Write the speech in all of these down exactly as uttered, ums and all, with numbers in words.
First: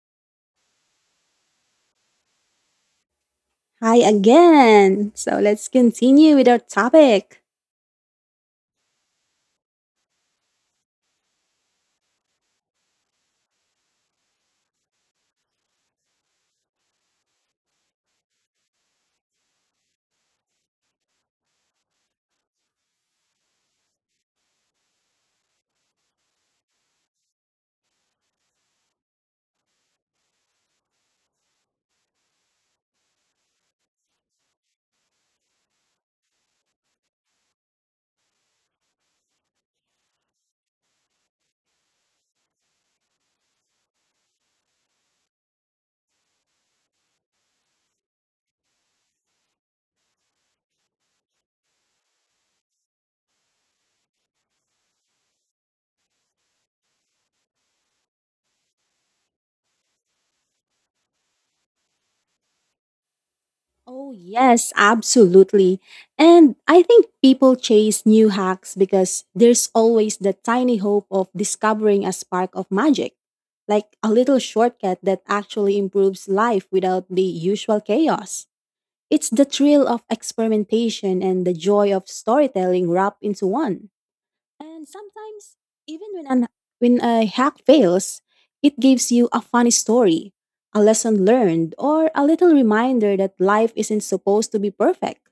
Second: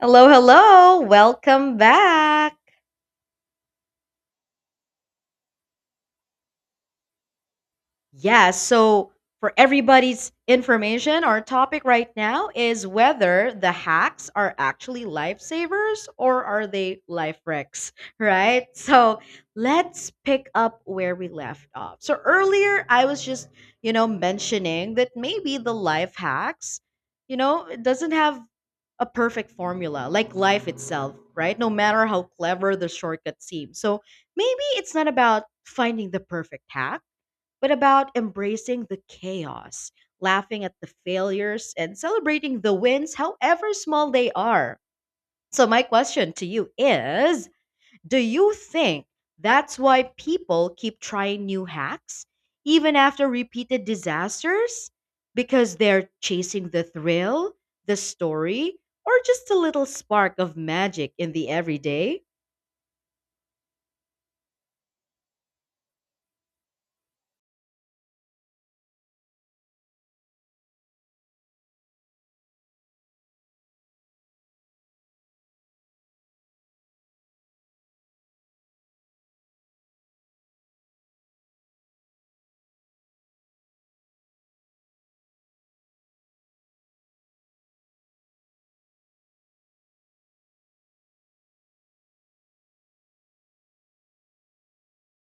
Hello, hello. Welcome back. Hi again. So let's continue with our topic. Yeah, so for everybody's information, our topic right now is whether the hacks are actually lifesavers or are they life wrecks, right? So let's pick up where we left off. So earlier, I was just, you know, mentioning that maybe the life hacks, you know, it doesn't have a perfect formula, like life itself, right? No matter how clever the shortcut seems. So maybe it's not about finding the perfect hack, but about embracing the chaos, laughing at the failures, and celebrating the wins, however small they are. So, my question to you is, do you think that's why people keep trying new hacks even after repeated disasters? Because they're chasing the thrill, the story, or just a little spark of magic in the everyday? Oh, yes, absolutely. And I think people chase new hacks because there's always the tiny hope of discovering a spark of magic, like a little shortcut that actually improves life without the usual chaos. It's the thrill of experimentation and the joy of storytelling wrapped into one. And sometimes, even when, an, when a hack fails, it gives you a funny story, a lesson learned, or a little reminder that life isn't supposed to be perfect.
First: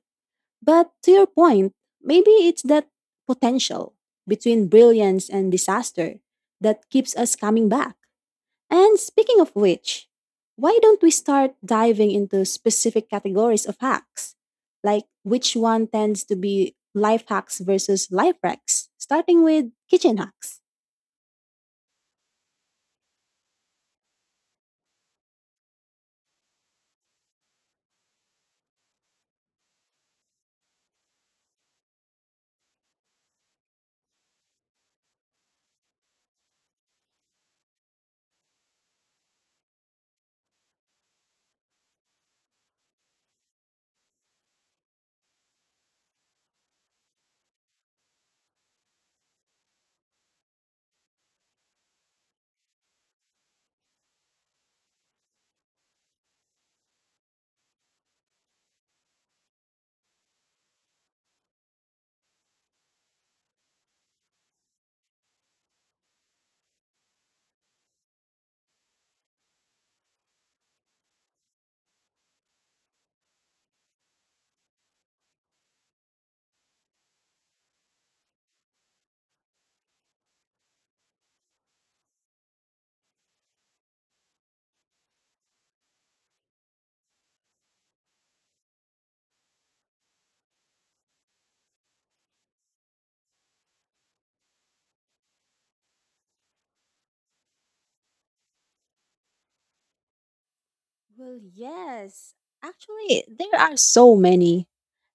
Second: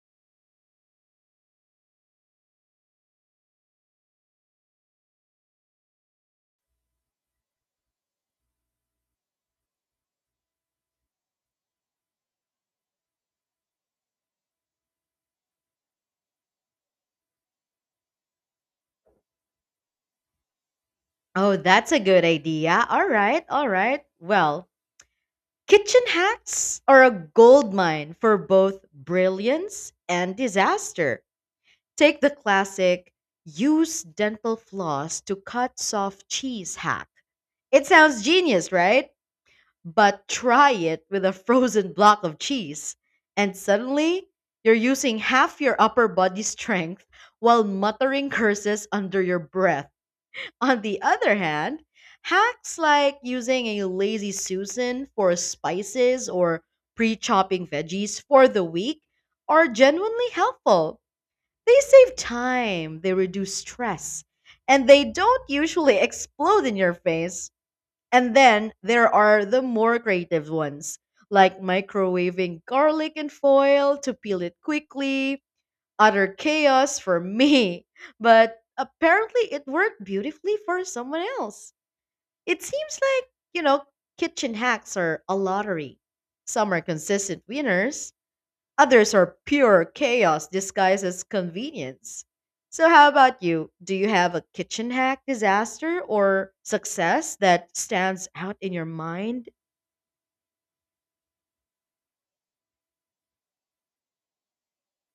But to your point, maybe it's that potential between brilliance and disaster that keeps us coming back. And speaking of which, why don't we start diving into specific categories of hacks? Like which one tends to be life hacks versus life hacks, starting with kitchen hacks? Oh, that's a good idea. All right, all right. Well, kitchen hacks are a goldmine for both brilliance and disaster. Take the classic use dental floss to cut soft cheese hack. It sounds genius, right? But try it with a frozen block of cheese, and suddenly you're using half your upper body strength while muttering curses under your breath. On the other hand, hacks like using a lazy Susan for spices or pre chopping veggies for the week are genuinely helpful. They save time, they reduce stress, and they don't usually explode in your face. And then there are the more creative ones, like microwaving garlic in foil to peel it quickly. Utter chaos for me, but apparently it worked beautifully for someone else. It seems like, you know, kitchen hacks are a lottery. Some are consistent winners, others are pure chaos disguised as convenience. So, how about you? Do you have a kitchen hack disaster or success that stands out in your mind? Well, yes. Actually, there are so many.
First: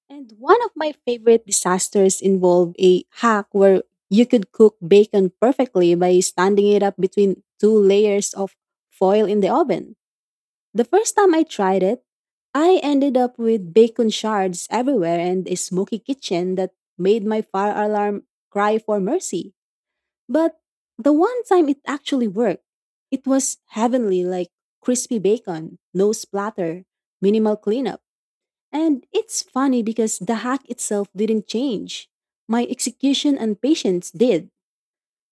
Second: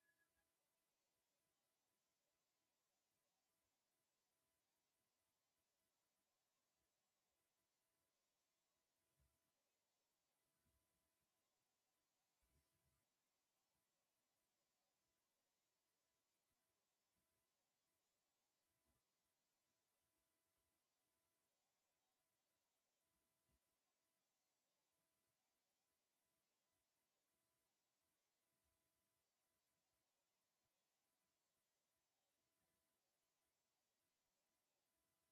And one of my favorite disasters involved a hack where you could cook bacon perfectly by standing it up between two layers of foil in the oven. The first time I tried it, I ended up with bacon shards everywhere and a smoky kitchen that made my fire alarm cry for mercy. But the one time it actually worked, it was heavenly, like crispy bacon, no splatter, minimal cleanup. And it's funny because the hack itself didn't change. My execution and patience did.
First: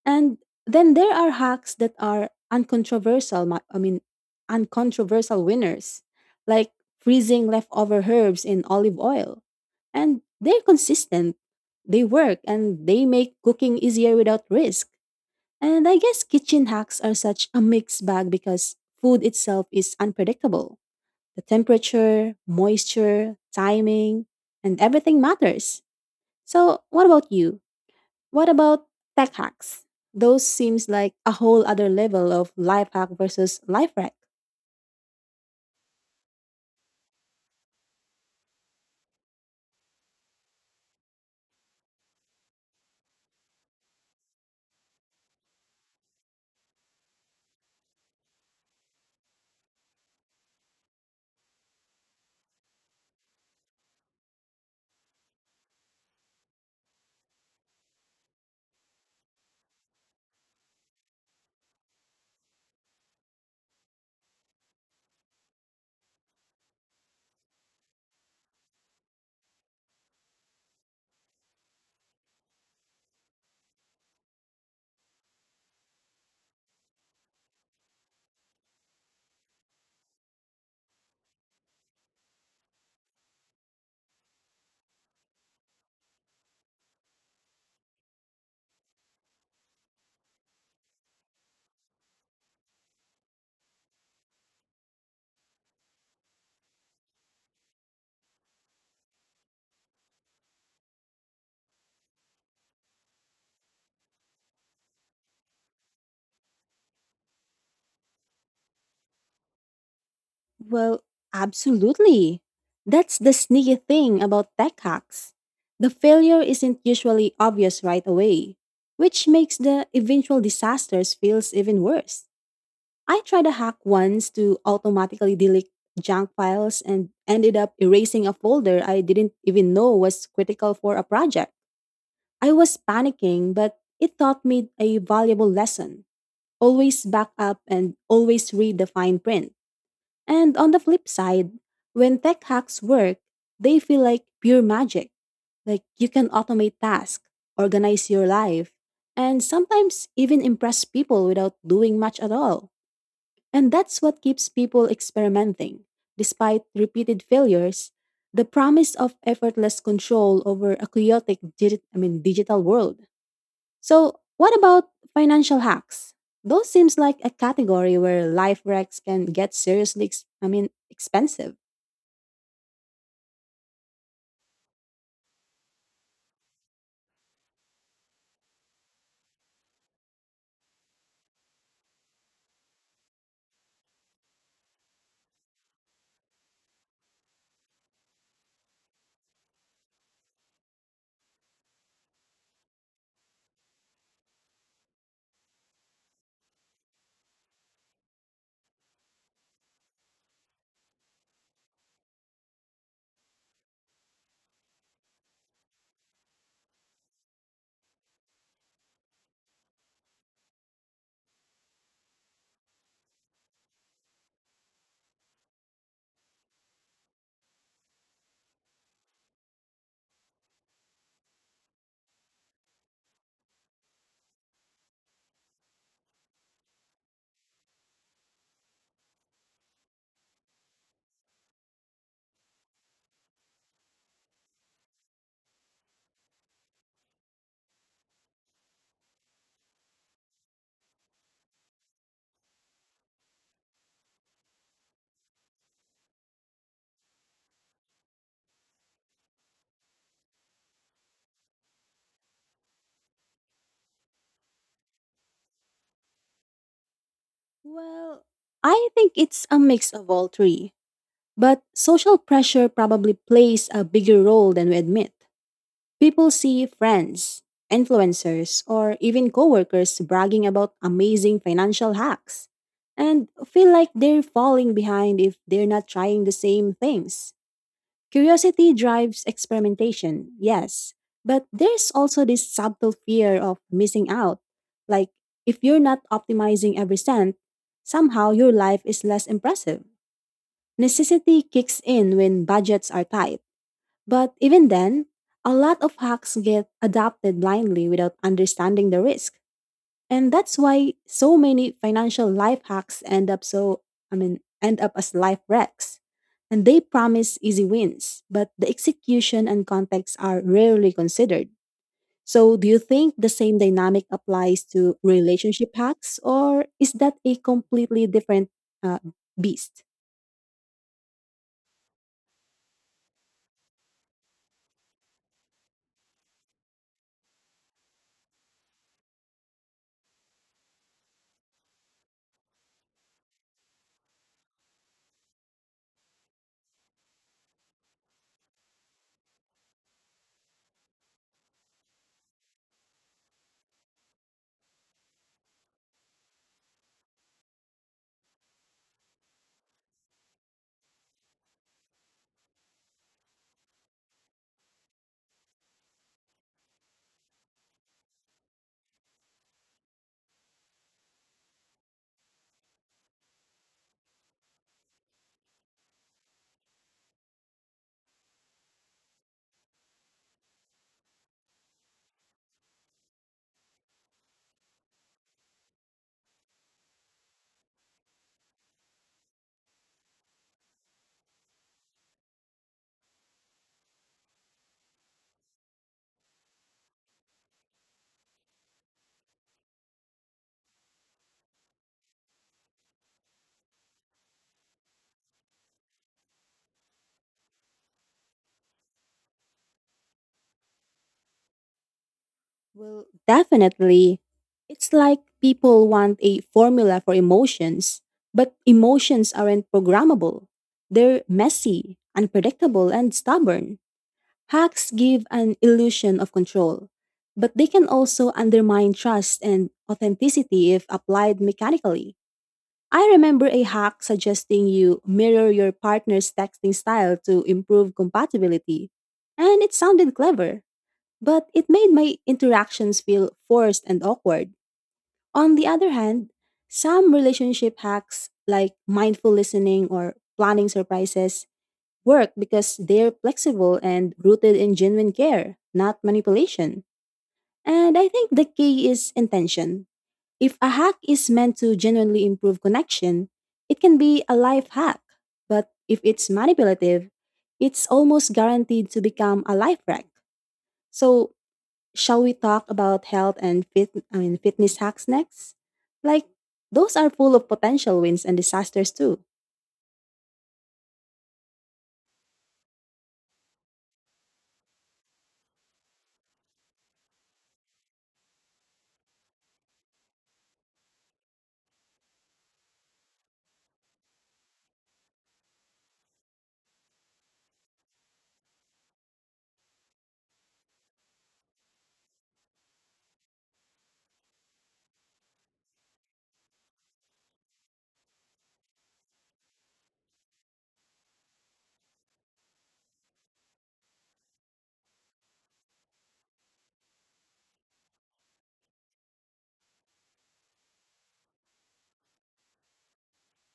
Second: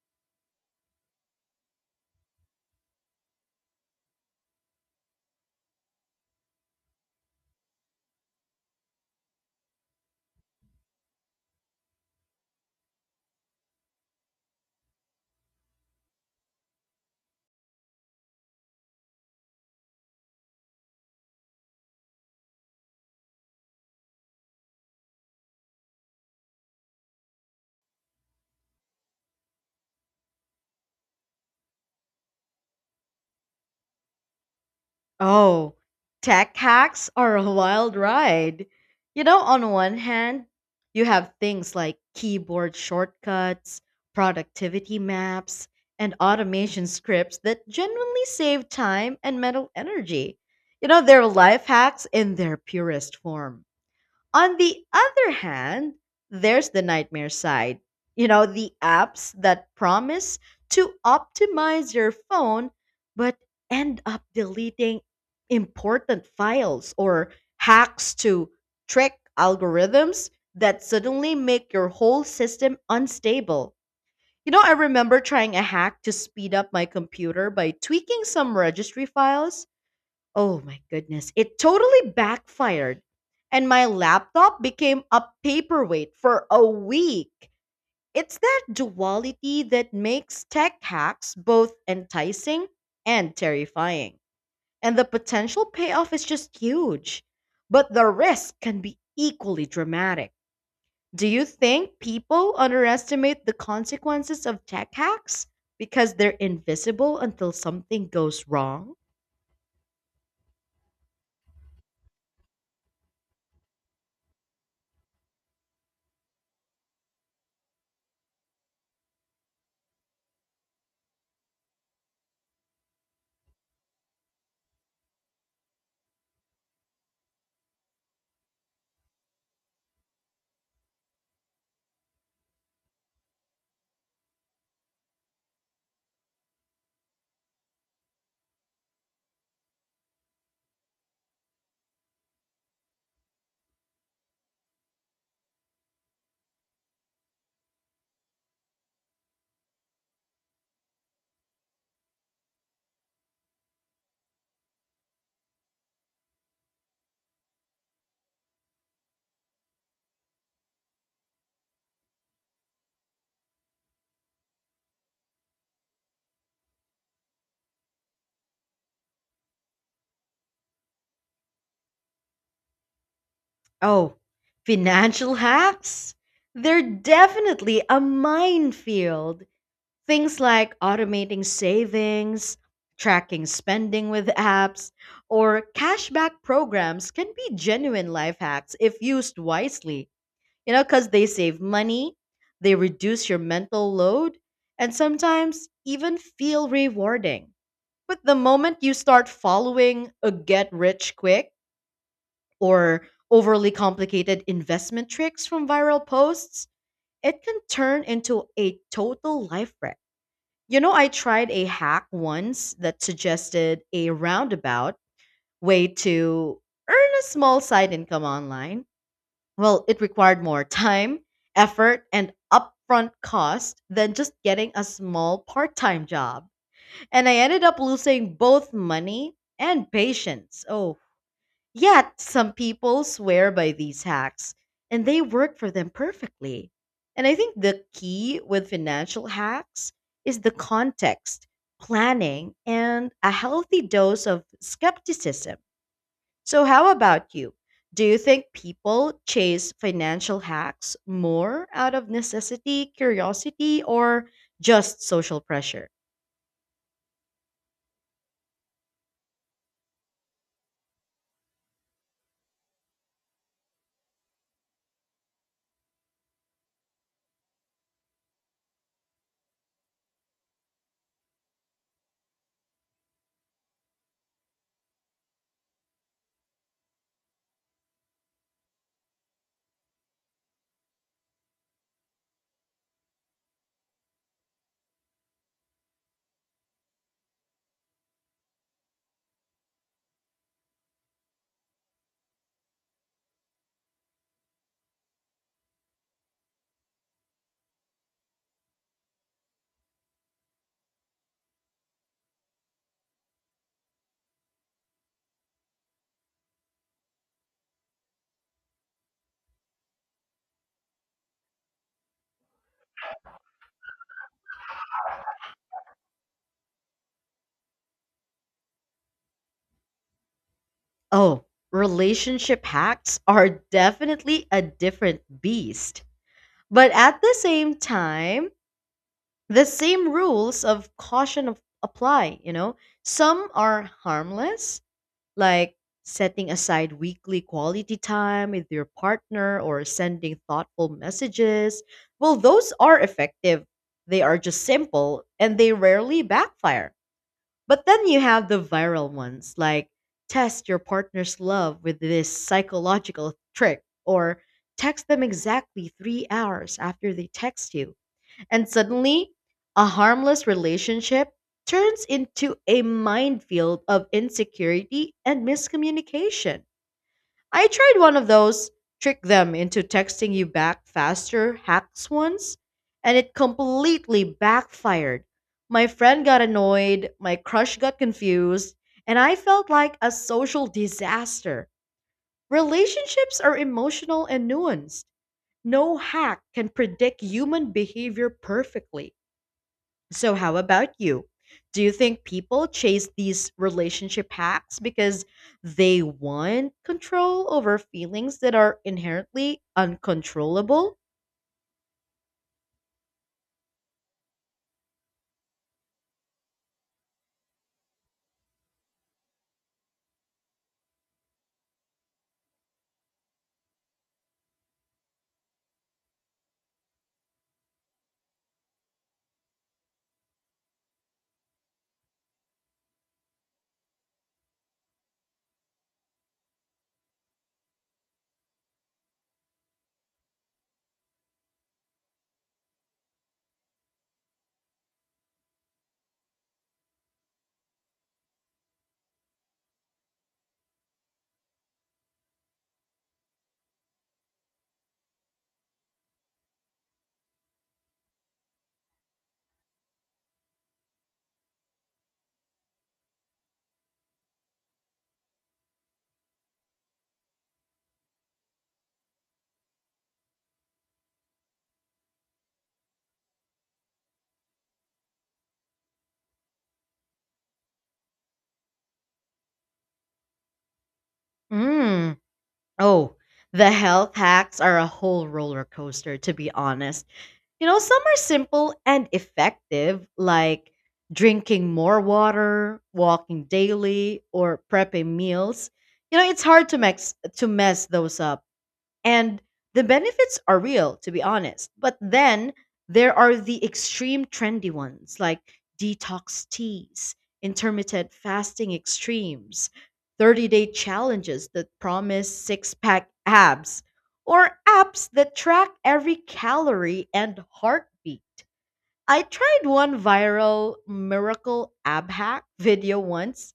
And then there are hacks that are uncontroversial, mi- I mean, uncontroversial winners, like freezing leftover herbs in olive oil. And they're consistent, they work, and they make cooking easier without risk. And I guess kitchen hacks are such a mixed bag because food itself is unpredictable. The temperature, moisture, timing, and everything matters. So, what about you? What about tech hacks? Those seems like a whole other level of life hack versus life hack. Oh, tech hacks are a wild ride. You know, on one hand, you have things like keyboard shortcuts, productivity maps, and automation scripts that genuinely save time and mental energy. You know, they're life hacks in their purest form. On the other hand, there's the nightmare side. You know, the apps that promise to optimize your phone but end up deleting important files, or hacks to trick algorithms that suddenly make your whole system unstable. You know, I remember trying a hack to speed up my computer by tweaking some registry files. Oh my goodness. It totally backfired. And my laptop became a paperweight for a week. It's that duality that makes tech hacks both enticing and terrifying. And the potential payoff is just huge. But the risk can be equally dramatic. Do you think people underestimate the consequences of tech hacks because they're invisible until something goes wrong? Well, absolutely. That's the sneaky thing about tech hacks. The failure isn't usually obvious right away, which makes the eventual disasters feels even worse. I tried a hack once to automatically delete junk files and ended up erasing a folder I didn't even know was critical for a project. I was panicking, but it taught me a valuable lesson. Always back up and always read the fine print. And on the flip side, when tech hacks work, they feel like pure magic. Like you can automate tasks, organize your life, and sometimes even impress people without doing much at all. And that's what keeps people experimenting. Despite repeated failures, the promise of effortless control over a chaotic digi- I mean, digital world. So, what about financial hacks? Those seems like a category where life wrecks can get seriously ex- I mean, expensive. Oh, financial hacks? They're definitely a minefield. Things like automating savings, tracking spending with apps, or cashback programs can be genuine life hacks if used wisely. You know, because they save money, they reduce your mental load, and sometimes even feel rewarding. But the moment you start following a get rich quick, or overly complicated investment tricks from viral posts, it can turn into a total life wreck. You know, I tried a hack once that suggested a roundabout way to earn a small side income online. Well, it required more time, effort, and upfront cost than just getting a small part time job. And I ended up losing both money and patience. Oh, yet, some people swear by these hacks and they work for them perfectly. And I think the key with financial hacks is the context, planning, and a healthy dose of skepticism. So, how about you? Do you think people chase financial hacks more out of necessity, curiosity, or just social pressure? Well, I think it's a mix of all three, but social pressure probably plays a bigger role than we admit. People see friends, influencers, or even coworkers bragging about amazing financial hacks and feel like they're falling behind if they're not trying the same things. Curiosity drives experimentation, yes, but there's also this subtle fear of missing out. Like, if you're not optimizing every cent, somehow your life is less impressive. Necessity kicks in when budgets are tight. But even then, a lot of hacks get adopted blindly without understanding the risk. And that's why so many financial life hacks end up so, I mean, end up as life wrecks. And they promise easy wins, but the execution and context are rarely considered. So, do you think the same dynamic applies to relationship hacks, or is that a completely different uh, beast? Oh, relationship hacks are definitely a different beast. But at the same time, the same rules of caution of, apply, you know? Some are harmless, like setting aside weekly quality time with your partner or sending thoughtful messages. Well, those are effective. They are just simple and they rarely backfire. But then you have the viral ones, like test your partner's love with this psychological trick or text them exactly three hours after they text you, and suddenly, a harmless relationship turns into a minefield of insecurity and miscommunication. I tried one of those trick them into texting you back faster hacks once, and it completely backfired. My friend got annoyed, my crush got confused, and I felt like a social disaster. Relationships are emotional and nuanced. No hack can predict human behavior perfectly. So, how about you? Do you think people chase these relationship hacks because they want control over feelings that are inherently uncontrollable? Well, definitely. It's like people want a formula for emotions, but emotions aren't programmable. They're messy, unpredictable, and stubborn. Hacks give an illusion of control, but they can also undermine trust and authenticity if applied mechanically. I remember a hack suggesting you mirror your partner's texting style to improve compatibility, and it sounded clever but it made my interactions feel forced and awkward. On the other hand, some relationship hacks like mindful listening or planning surprises work because they're flexible and rooted in genuine care, not manipulation. And I think the key is intention. If a hack is meant to genuinely improve connection, it can be a life hack. But if it's manipulative, it's almost guaranteed to become a life wreck. So, shall we talk about health and fit I mean fitness hacks next? Like those are full of potential wins and disasters too. Mm. Oh, the health hacks are a whole roller coaster, to be honest. You know, some are simple and effective, like drinking more water, walking daily, or prepping meals. You know, it's hard to mess to mess those up. And the benefits are real, to be honest. But then there are the extreme trendy ones like detox teas, intermittent fasting extremes, thirty day challenges that promise six pack abs, or apps that track every calorie and heartbeat. I tried one viral miracle ab hack video once,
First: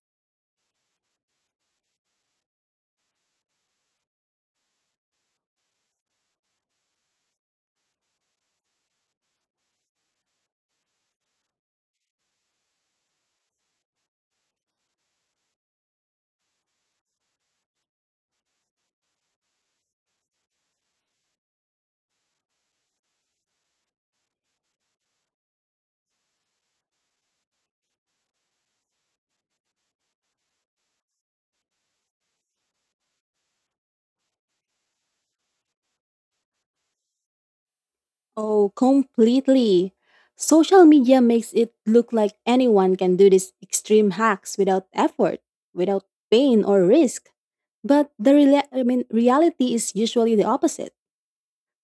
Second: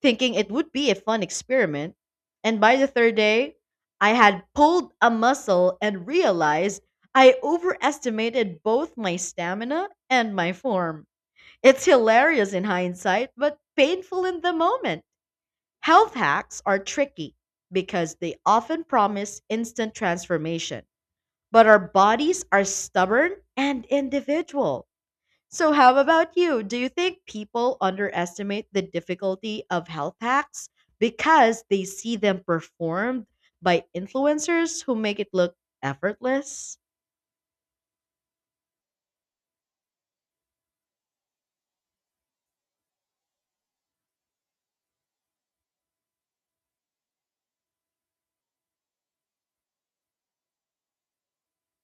thinking it would be a fun experiment. And by the third day, I had pulled a muscle and realized I overestimated both my stamina and my form. It's hilarious in hindsight, but painful in the moment. Health hacks are tricky because they often promise instant transformation, but our bodies are stubborn and individual. So, how about you? Do you think people underestimate the difficulty of health hacks because they see them performed by influencers who make it look effortless? Oh, completely. Social media makes it look like anyone can do these extreme hacks without effort, without pain or risk. But the rela- I mean reality is usually the opposite.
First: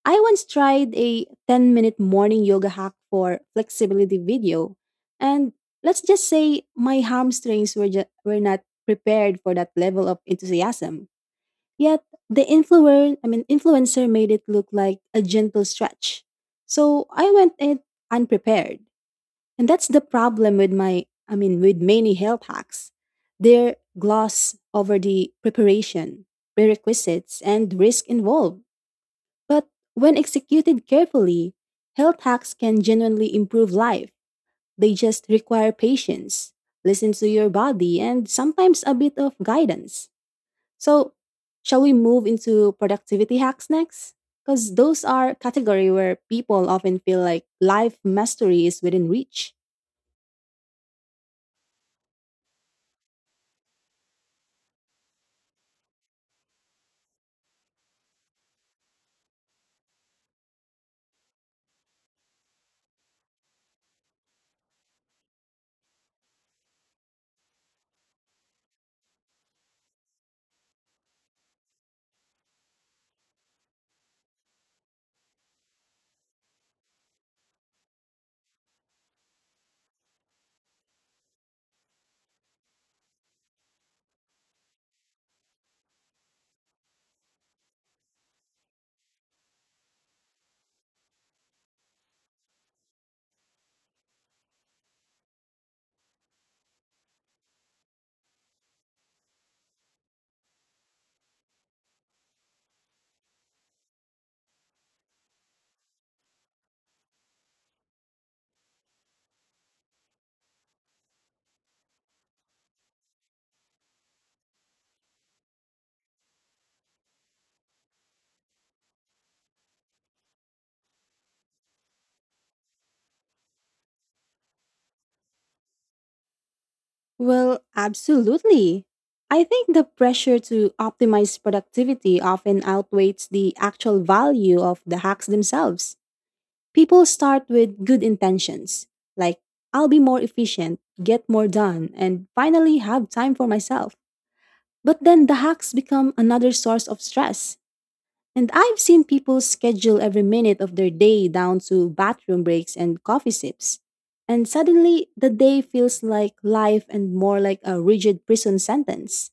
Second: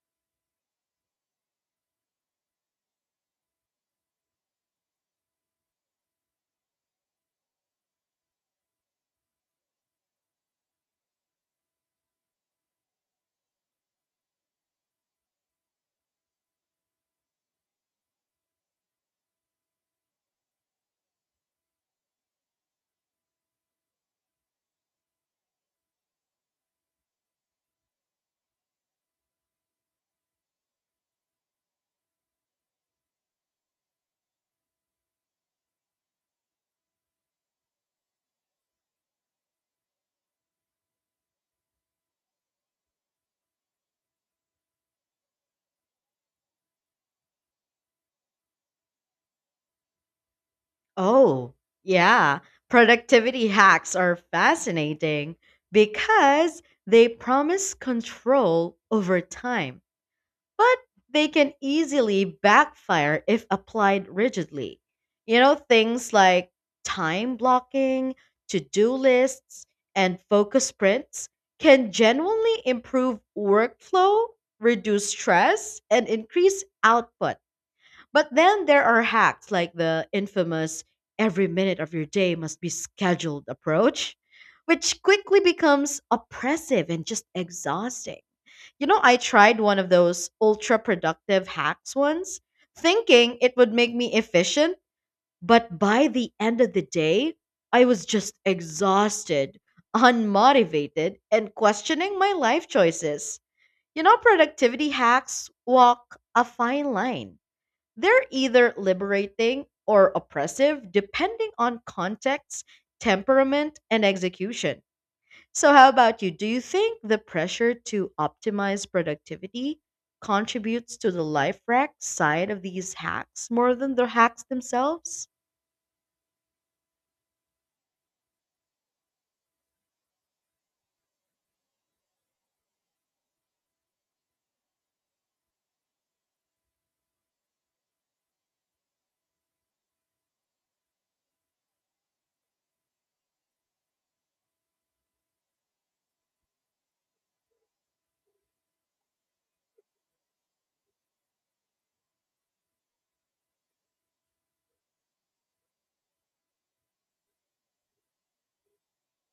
I once tried a ten minute morning yoga hack for flexibility video, and let's just say my hamstrings were, ju- were not prepared for that level of enthusiasm. Yet the influencer, I mean influencer made it look like a gentle stretch. So I went in unprepared. And that's the problem with my I mean with many health hacks. They're gloss over the preparation, prerequisites, and risk involved. But when executed carefully, health hacks can genuinely improve life. They just require patience, listen to your body, and sometimes a bit of guidance. So, shall we move into productivity hacks next? Because those are category where people often feel like life mastery is within reach. Oh, yeah. Productivity hacks are fascinating because they promise control over time, but they can easily backfire if applied rigidly. You know, things like time blocking, to do lists, and focus sprints can genuinely improve workflow, reduce stress, and increase output. But then there are hacks like the infamous every minute of your day must be scheduled approach, which quickly becomes oppressive and just exhausting. You know, I tried one of those ultra productive hacks once, thinking it would make me efficient, but by the end of the day, I was just exhausted, unmotivated, and questioning my life choices. You know, productivity hacks walk a fine line. They're either liberating or oppressive, depending on context, temperament, and execution. So, how about you? Do you think the pressure to optimize productivity contributes to the life wreck side of these hacks more than the hacks themselves? Well, absolutely. I think the pressure to optimize productivity often outweighs the actual value of the hacks themselves. People start with good intentions, like, I'll be more efficient, get more done, and finally have time for myself. But then the hacks become another source of stress. And I've seen people schedule every minute of their day down to bathroom breaks and coffee sips. And suddenly, the day feels like life and more like a rigid prison sentence.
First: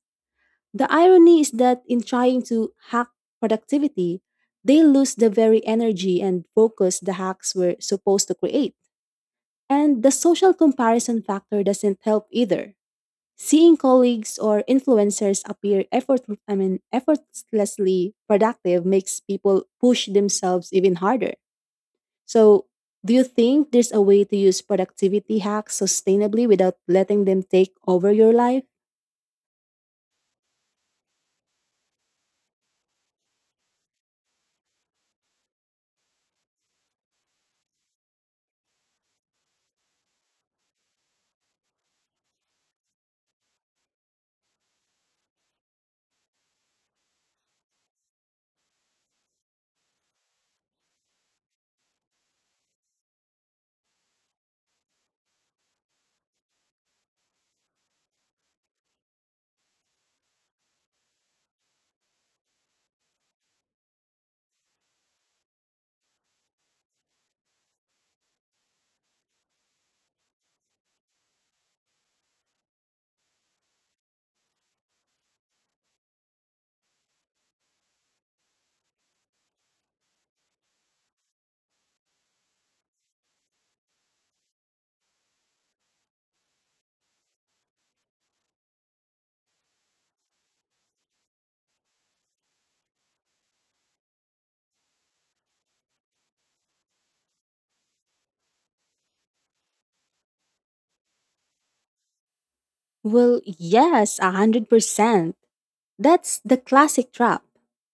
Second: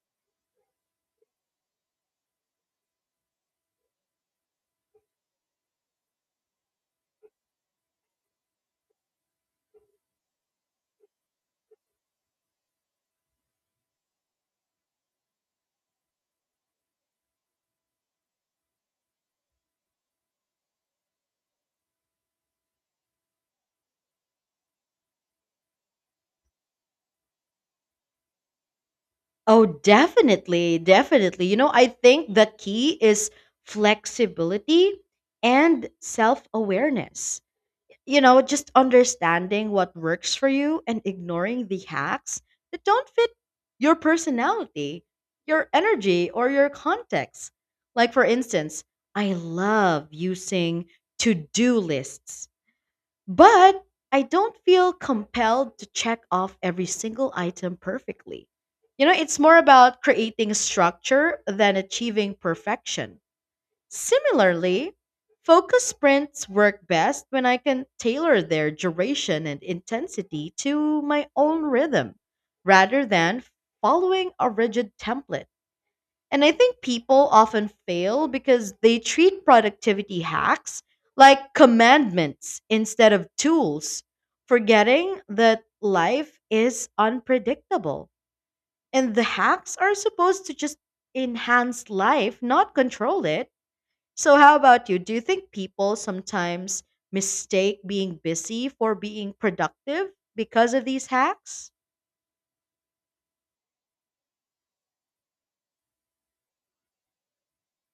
The irony is that in trying to hack productivity, they lose the very energy and focus the hacks were supposed to create. And the social comparison factor doesn't help either. Seeing colleagues or influencers appear effort, I mean, effortlessly productive makes people push themselves even harder. So, do you think there's a way to use productivity hacks sustainably without letting them take over your life? Oh, definitely. Definitely. You know, I think the key is flexibility and self awareness. You know, just understanding what works for you and ignoring the hacks that don't fit your personality, your energy, or your context. Like, for instance, I love using to do lists, but I don't feel compelled to check off every single item perfectly. You know, it's more about creating structure than achieving perfection. Similarly, focus sprints work best when I can tailor their duration and intensity to my own rhythm rather than following a rigid template. And I think people often fail because they treat productivity hacks like commandments instead of tools, forgetting that life is unpredictable. And the hacks are supposed to just enhance life, not control it. So, how about you? Do you think people sometimes mistake being busy for being productive because of these hacks? Well, yes, one hundred percent. That's the classic trap.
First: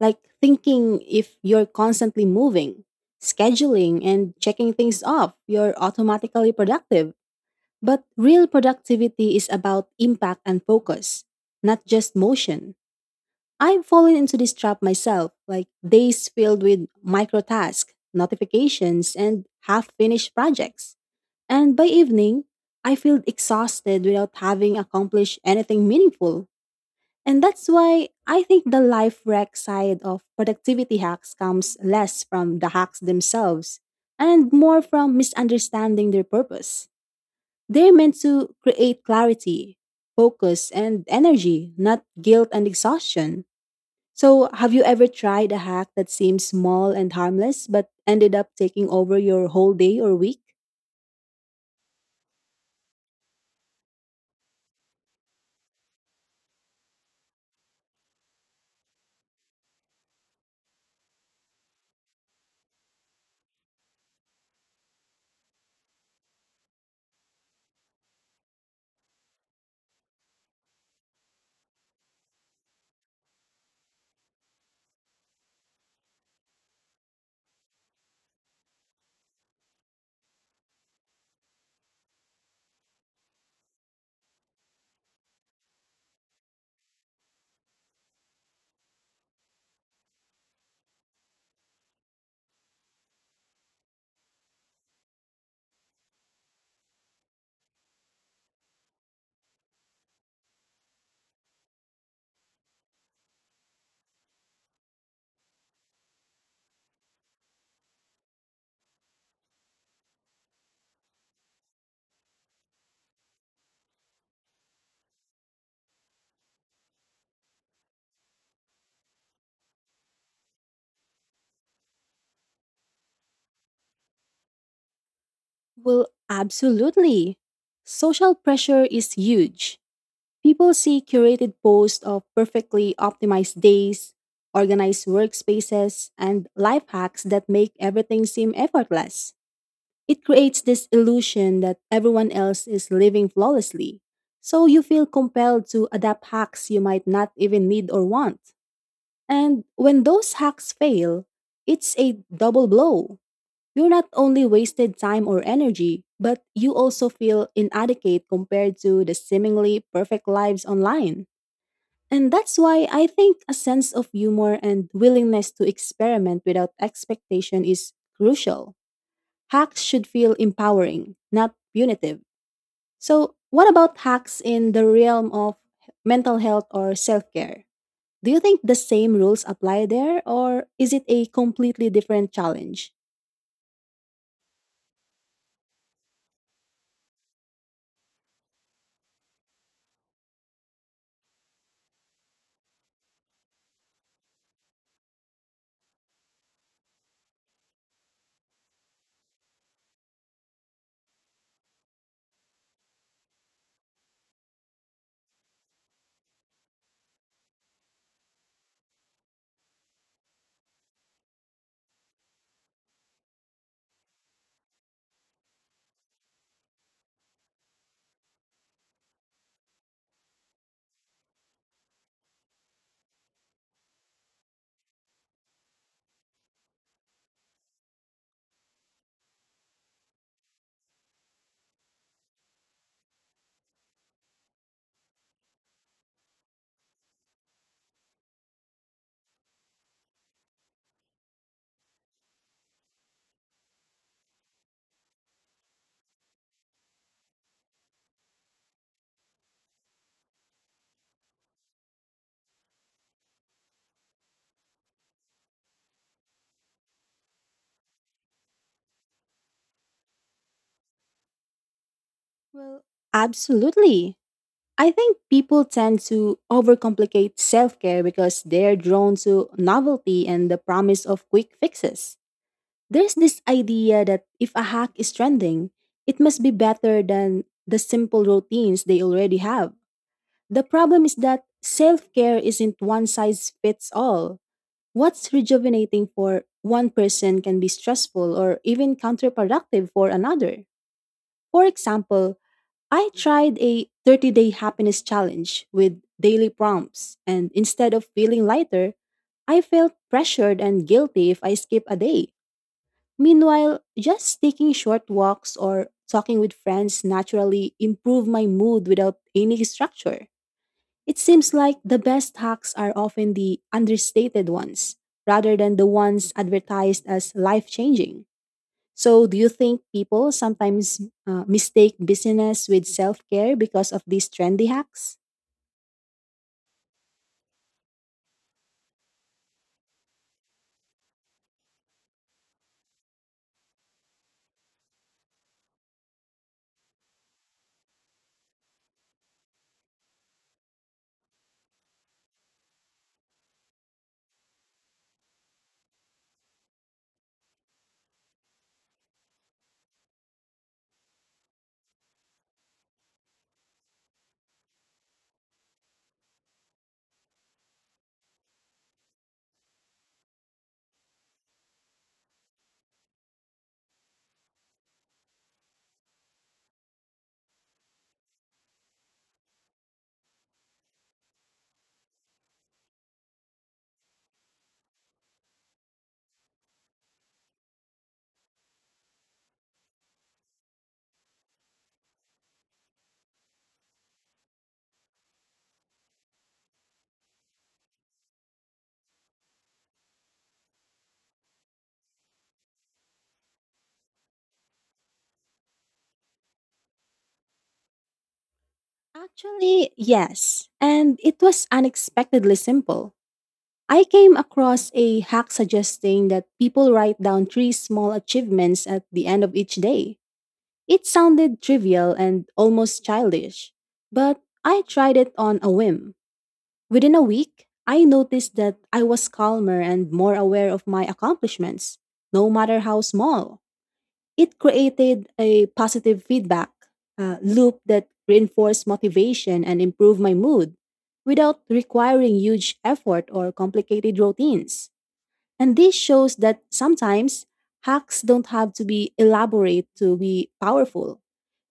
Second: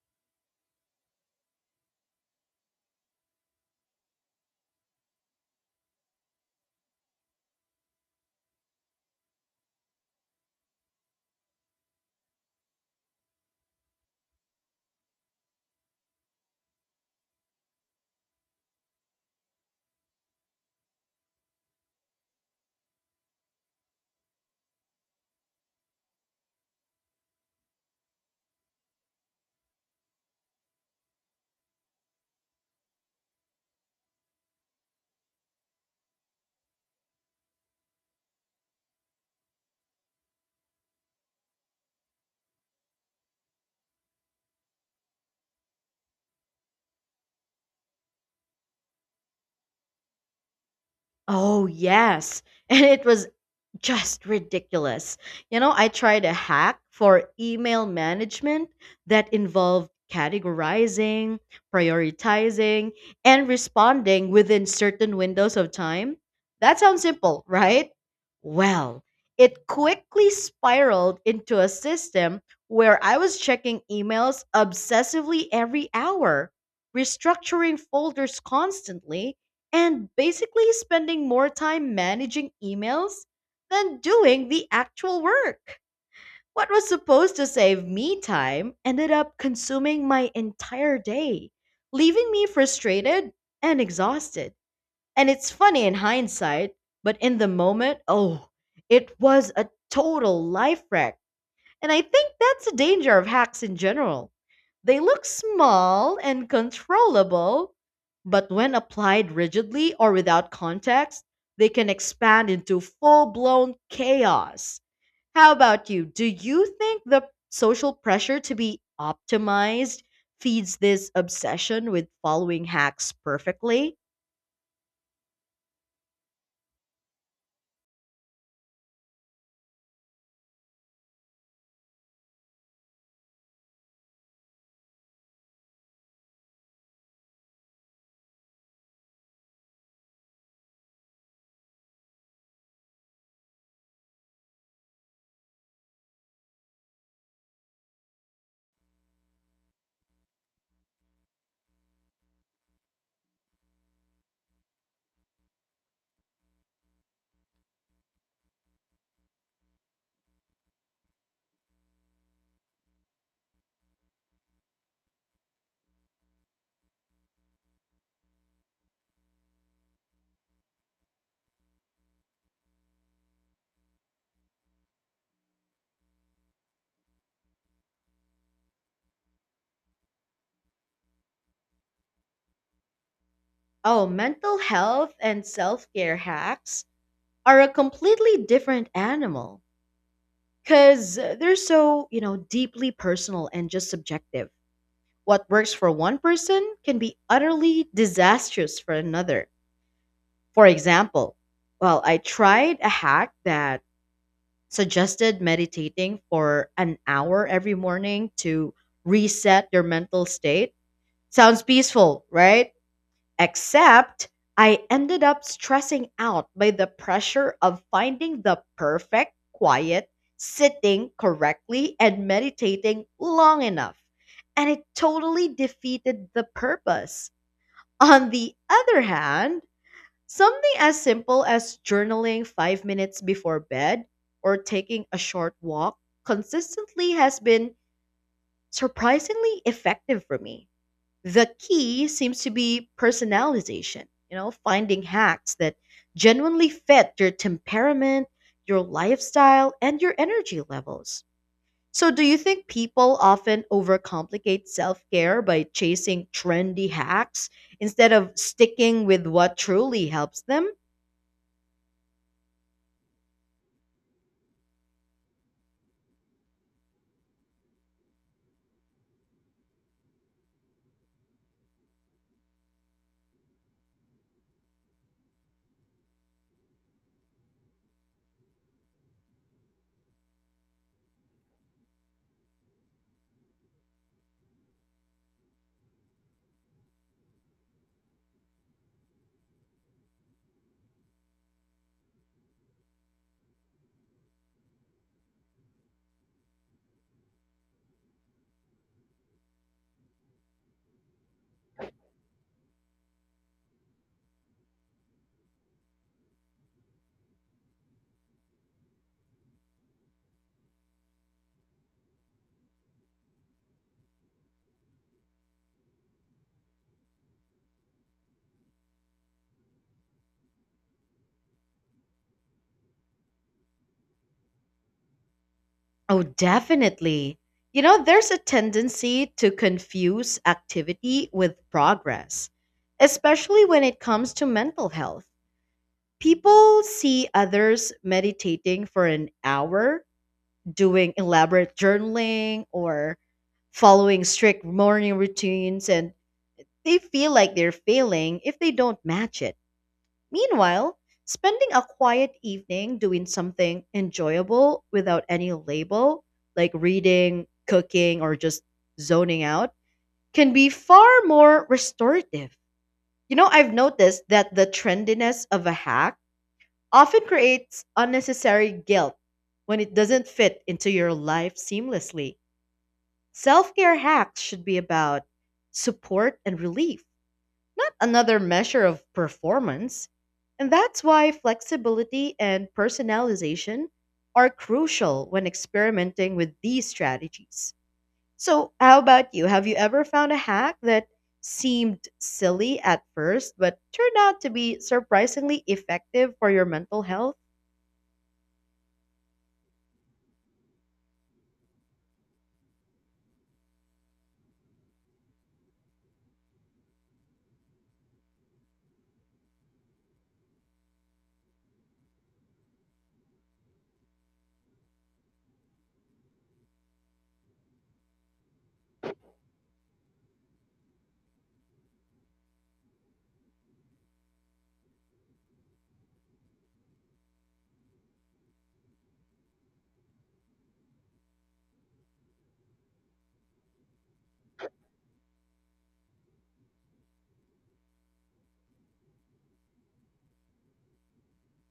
Like thinking if you're constantly moving, scheduling, and checking things off, you're automatically productive. But real productivity is about impact and focus, not just motion. I've fallen into this trap myself, like days filled with micro tasks, notifications, and half finished projects. And by evening, I feel exhausted without having accomplished anything meaningful. And that's why I think the life wreck side of productivity hacks comes less from the hacks themselves and more from misunderstanding their purpose. They're meant to create clarity, focus, and energy, not guilt and exhaustion. So, have you ever tried a hack that seems small and harmless but ended up taking over your whole day or week? Oh, yes. And it was just ridiculous. You know, I tried a hack for email management that involved categorizing, prioritizing, and responding within certain windows of time. That sounds simple, right? Well, it quickly spiraled into a system where I was checking emails obsessively every hour, restructuring folders constantly, and basically spending more time managing emails than doing the actual work. What was supposed to save me time ended up consuming my entire day, leaving me frustrated and exhausted. And it's funny in hindsight, but in the moment, oh, it was a total life wreck. And I think that's the danger of hacks in general: they look small and controllable, but when applied rigidly or without context, they can expand into full blown chaos. How about you? Do you think the social pressure to be optimized feeds this obsession with following hacks perfectly? Well, absolutely. Social pressure is huge. People see curated posts of perfectly optimized days, organized workspaces, and life hacks that make everything seem effortless. It creates this illusion that everyone else is living flawlessly, so you feel compelled to adapt hacks you might not even need or want. And when those hacks fail, it's a double blow. You're not only wasted time or energy, but you also feel inadequate compared to the seemingly perfect lives online. And that's why I think a sense of humor and willingness to experiment without expectation is crucial. Hacks should feel empowering, not punitive. So, what about hacks in the realm of mental health or self care? Do you think the same rules apply there, or is it a completely different challenge? Oh, mental health and self care hacks are a completely different animal because they're so, you know, deeply personal and just subjective. What works for one person can be utterly disastrous for another. For example, well, I tried a hack that suggested meditating for an hour every morning to reset your mental state. Sounds peaceful, right? Except I ended up stressing out by the pressure of finding the perfect quiet, sitting correctly, and meditating long enough. And it totally defeated the purpose. On the other hand, something as simple as journaling five minutes before bed or taking a short walk consistently has been surprisingly effective for me. The key seems to be personalization, you know, finding hacks that genuinely fit your temperament, your lifestyle, and your energy levels. So, do you think people often overcomplicate self care by chasing trendy hacks instead of sticking with what truly helps them? Well, absolutely. I think people tend to overcomplicate self care because they're drawn to novelty and the promise of quick fixes. There's this idea that if a hack is trending, it must be better than the simple routines they already have. The problem is that self care isn't one size fits all. What's rejuvenating for one person can be stressful or even counterproductive for another. For example, I tried a thirty day happiness challenge with daily prompts, and instead of feeling lighter, I felt pressured and guilty if I skip a day. Meanwhile, just taking short walks or talking with friends naturally improve my mood without any structure. It seems like the best hacks are often the understated ones, rather than the ones advertised as life changing. So, do you think people sometimes uh, mistake busyness with self care because of these trendy hacks? Oh, definitely. You know, there's a tendency to confuse activity with progress, especially when it comes to mental health. People see others meditating for an hour, doing elaborate journaling or following strict morning routines, and they feel like they're failing if they don't match it. Meanwhile, spending a quiet evening doing something enjoyable without any label, like reading, cooking, or just zoning out, can be far more restorative. You know, I've noticed that the trendiness of a hack often creates unnecessary guilt when it doesn't fit into your life seamlessly. Self care hacks should be about support and relief, not another measure of performance. And that's why flexibility and personalization are crucial when experimenting with these strategies. So, how about you? Have you ever found a hack that seemed silly at first but turned out to be surprisingly effective for your mental health? Actually, yes. And it was unexpectedly simple. I came across a hack suggesting that people write down three small achievements at the end of each day. It sounded trivial and almost childish, but I tried it on a whim. Within a week, I noticed that I was calmer and more aware of my accomplishments, no matter how small. It created a positive feedback uh, loop that reinforced motivation and improved my mood without requiring huge effort or complicated routines. And this shows that sometimes hacks don't have to be elaborate to be powerful.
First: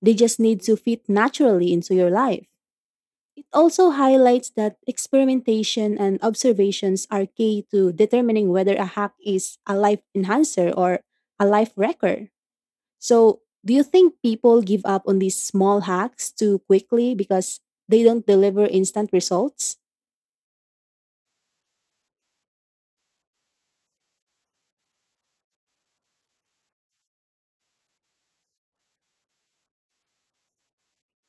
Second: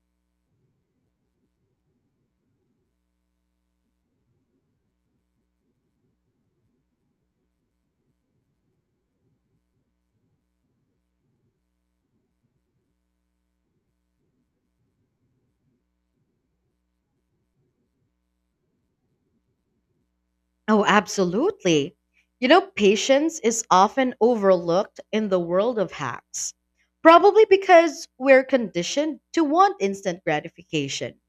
They just need to fit naturally into your life. It also highlights that experimentation and observations are key to determining whether a hack is a life enhancer or a life wrecker. So, do you think people give up on these small hacks too quickly because they don't deliver instant results? Oh, absolutely. You know, patience is often overlooked in the world of hacks, probably because we're conditioned to want instant gratification.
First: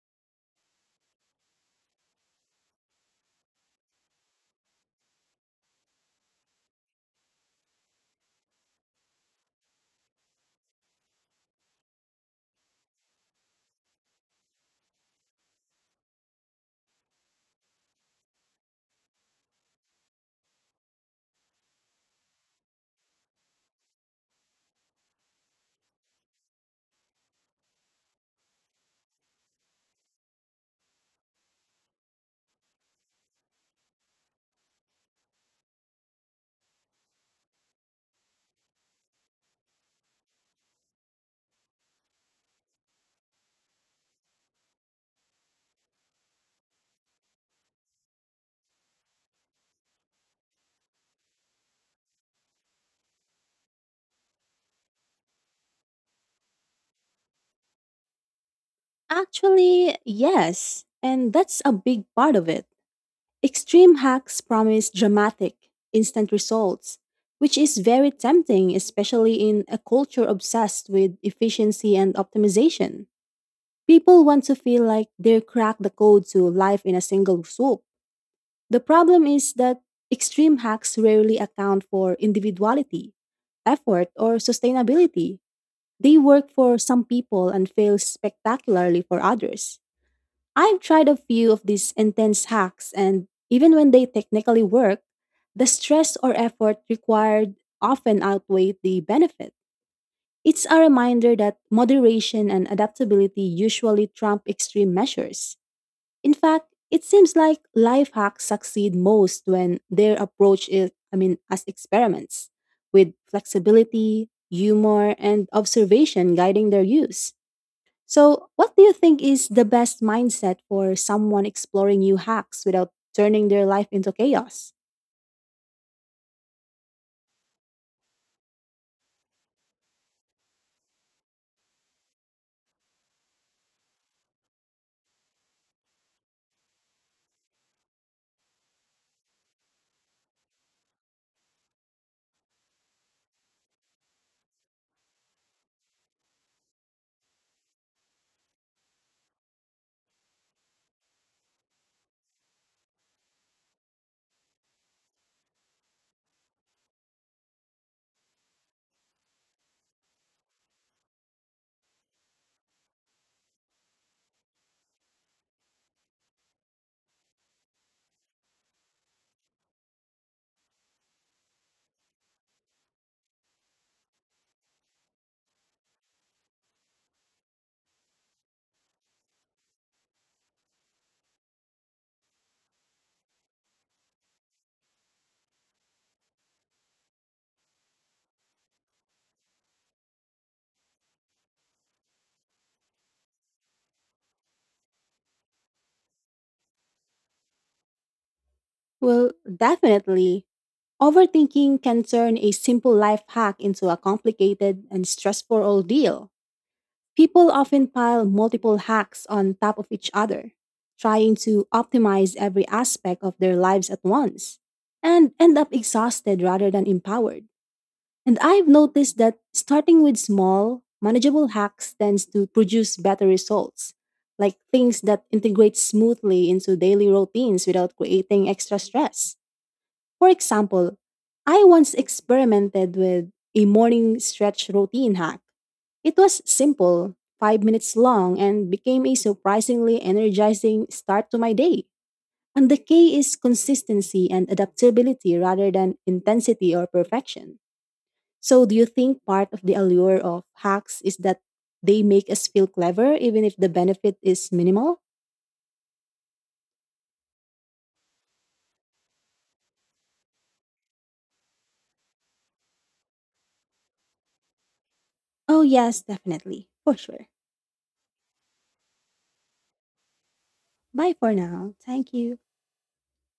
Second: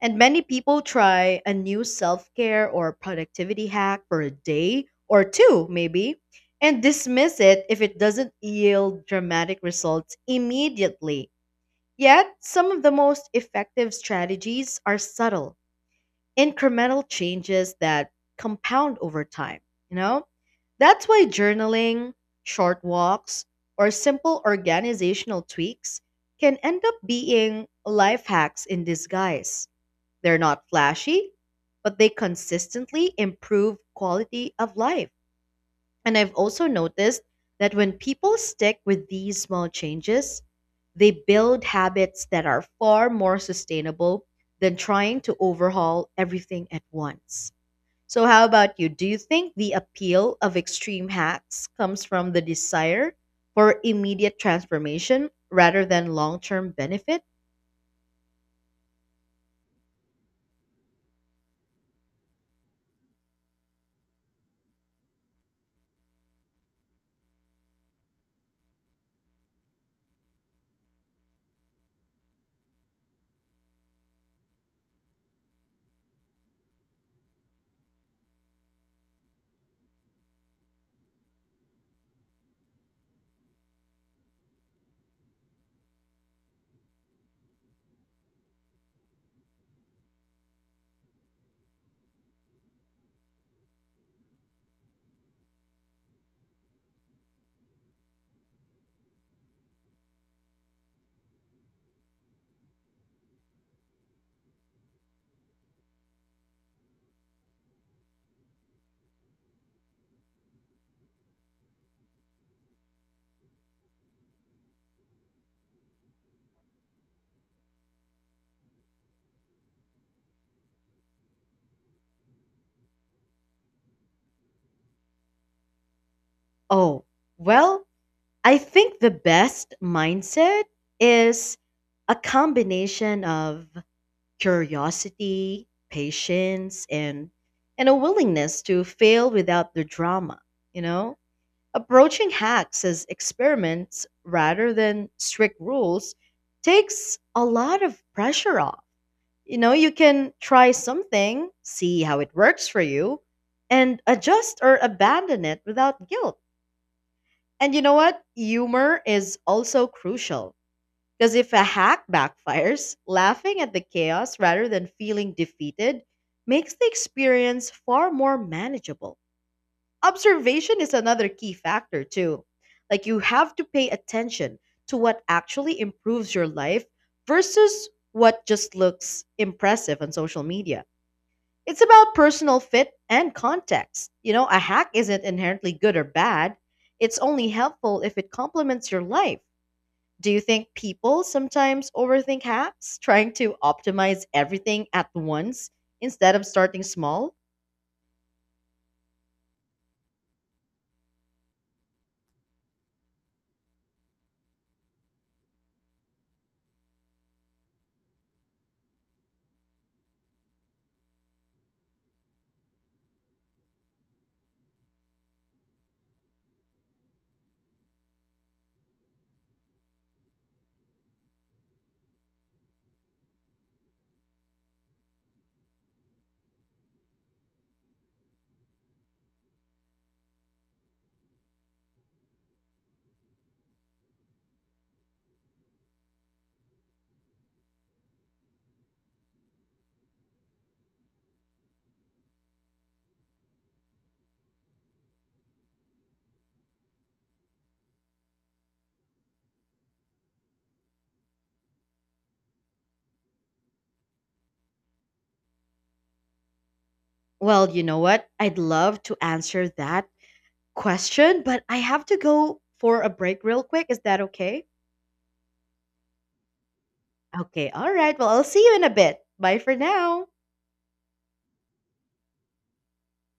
And many people try a new self care or productivity hack for a day or two, maybe, and dismiss it if it doesn't yield dramatic results immediately. Yet, some of the most effective strategies are subtle incremental changes that compound over time, you know? That's why journaling, short walks, or simple organizational tweaks can end up being life hacks in disguise. They're not flashy, but they consistently improve quality of life. And I've also noticed that when people stick with these small changes, they build habits that are far more sustainable than trying to overhaul everything at once. So, how about you? Do you think the appeal of extreme hacks comes from the desire for immediate transformation rather than long term benefit? Actually, yes. And that's a big part of it. Extreme hacks promise dramatic, instant results, which is very tempting, especially in a culture obsessed with efficiency and optimization. People want to feel like they cracked the code to life in a single swoop. The problem is that extreme hacks rarely account for individuality, effort, or sustainability. They work for some people and fail spectacularly for others. I've tried a few of these intense hacks, and even when they technically work, the stress or effort required often outweigh the benefit. It's a reminder that moderation and adaptability usually trump extreme measures. In fact, it seems like life hacks succeed most when their approach is, I mean, as experiments, with flexibility, humor, and observation guiding their use. So, what do you think is the best mindset for someone exploring new hacks without turning their life into chaos? Oh, well, I think the best mindset is a combination of curiosity, patience, and and a willingness to fail without the drama, you know? Approaching hacks as experiments rather than strict rules takes a lot of pressure off. You know, you can try something, see how it works for you, and adjust or abandon it without guilt. And you know what? Humor is also crucial because if a hack backfires, laughing at the chaos rather than feeling defeated makes the experience far more manageable. Observation is another key factor, too. Like, you have to pay attention to what actually improves your life versus what just looks impressive on social media. It's about personal fit and context. You know, a hack isn't inherently good or bad, it's only helpful if it complements your life. Do you think people sometimes overthink hacks, trying to optimize everything at once instead of starting small? Well, definitely. Overthinking can turn a simple life hack into a complicated and stressful ordeal. People often pile multiple hacks on top of each other, trying to optimize every aspect of their lives at once, and end up exhausted rather than empowered. And I've noticed that starting with small, manageable hacks tends to produce better results, like things that integrate smoothly into daily routines without creating extra stress. For example, I once experimented with a morning stretch routine hack. It was simple, five minutes long, and became a surprisingly energizing start to my day. And the key is consistency and adaptability rather than intensity or perfection. So, do you think part of the allure of hacks is that they make us feel clever even if the benefit is minimal? Well, you know what? I'd love to answer that question, but I have to go for a break real quick. Is that okay? Oh, yes, definitely. For sure. Okay, all right. Well, I'll see you in a bit. Bye for now. Bye for now. Thank you.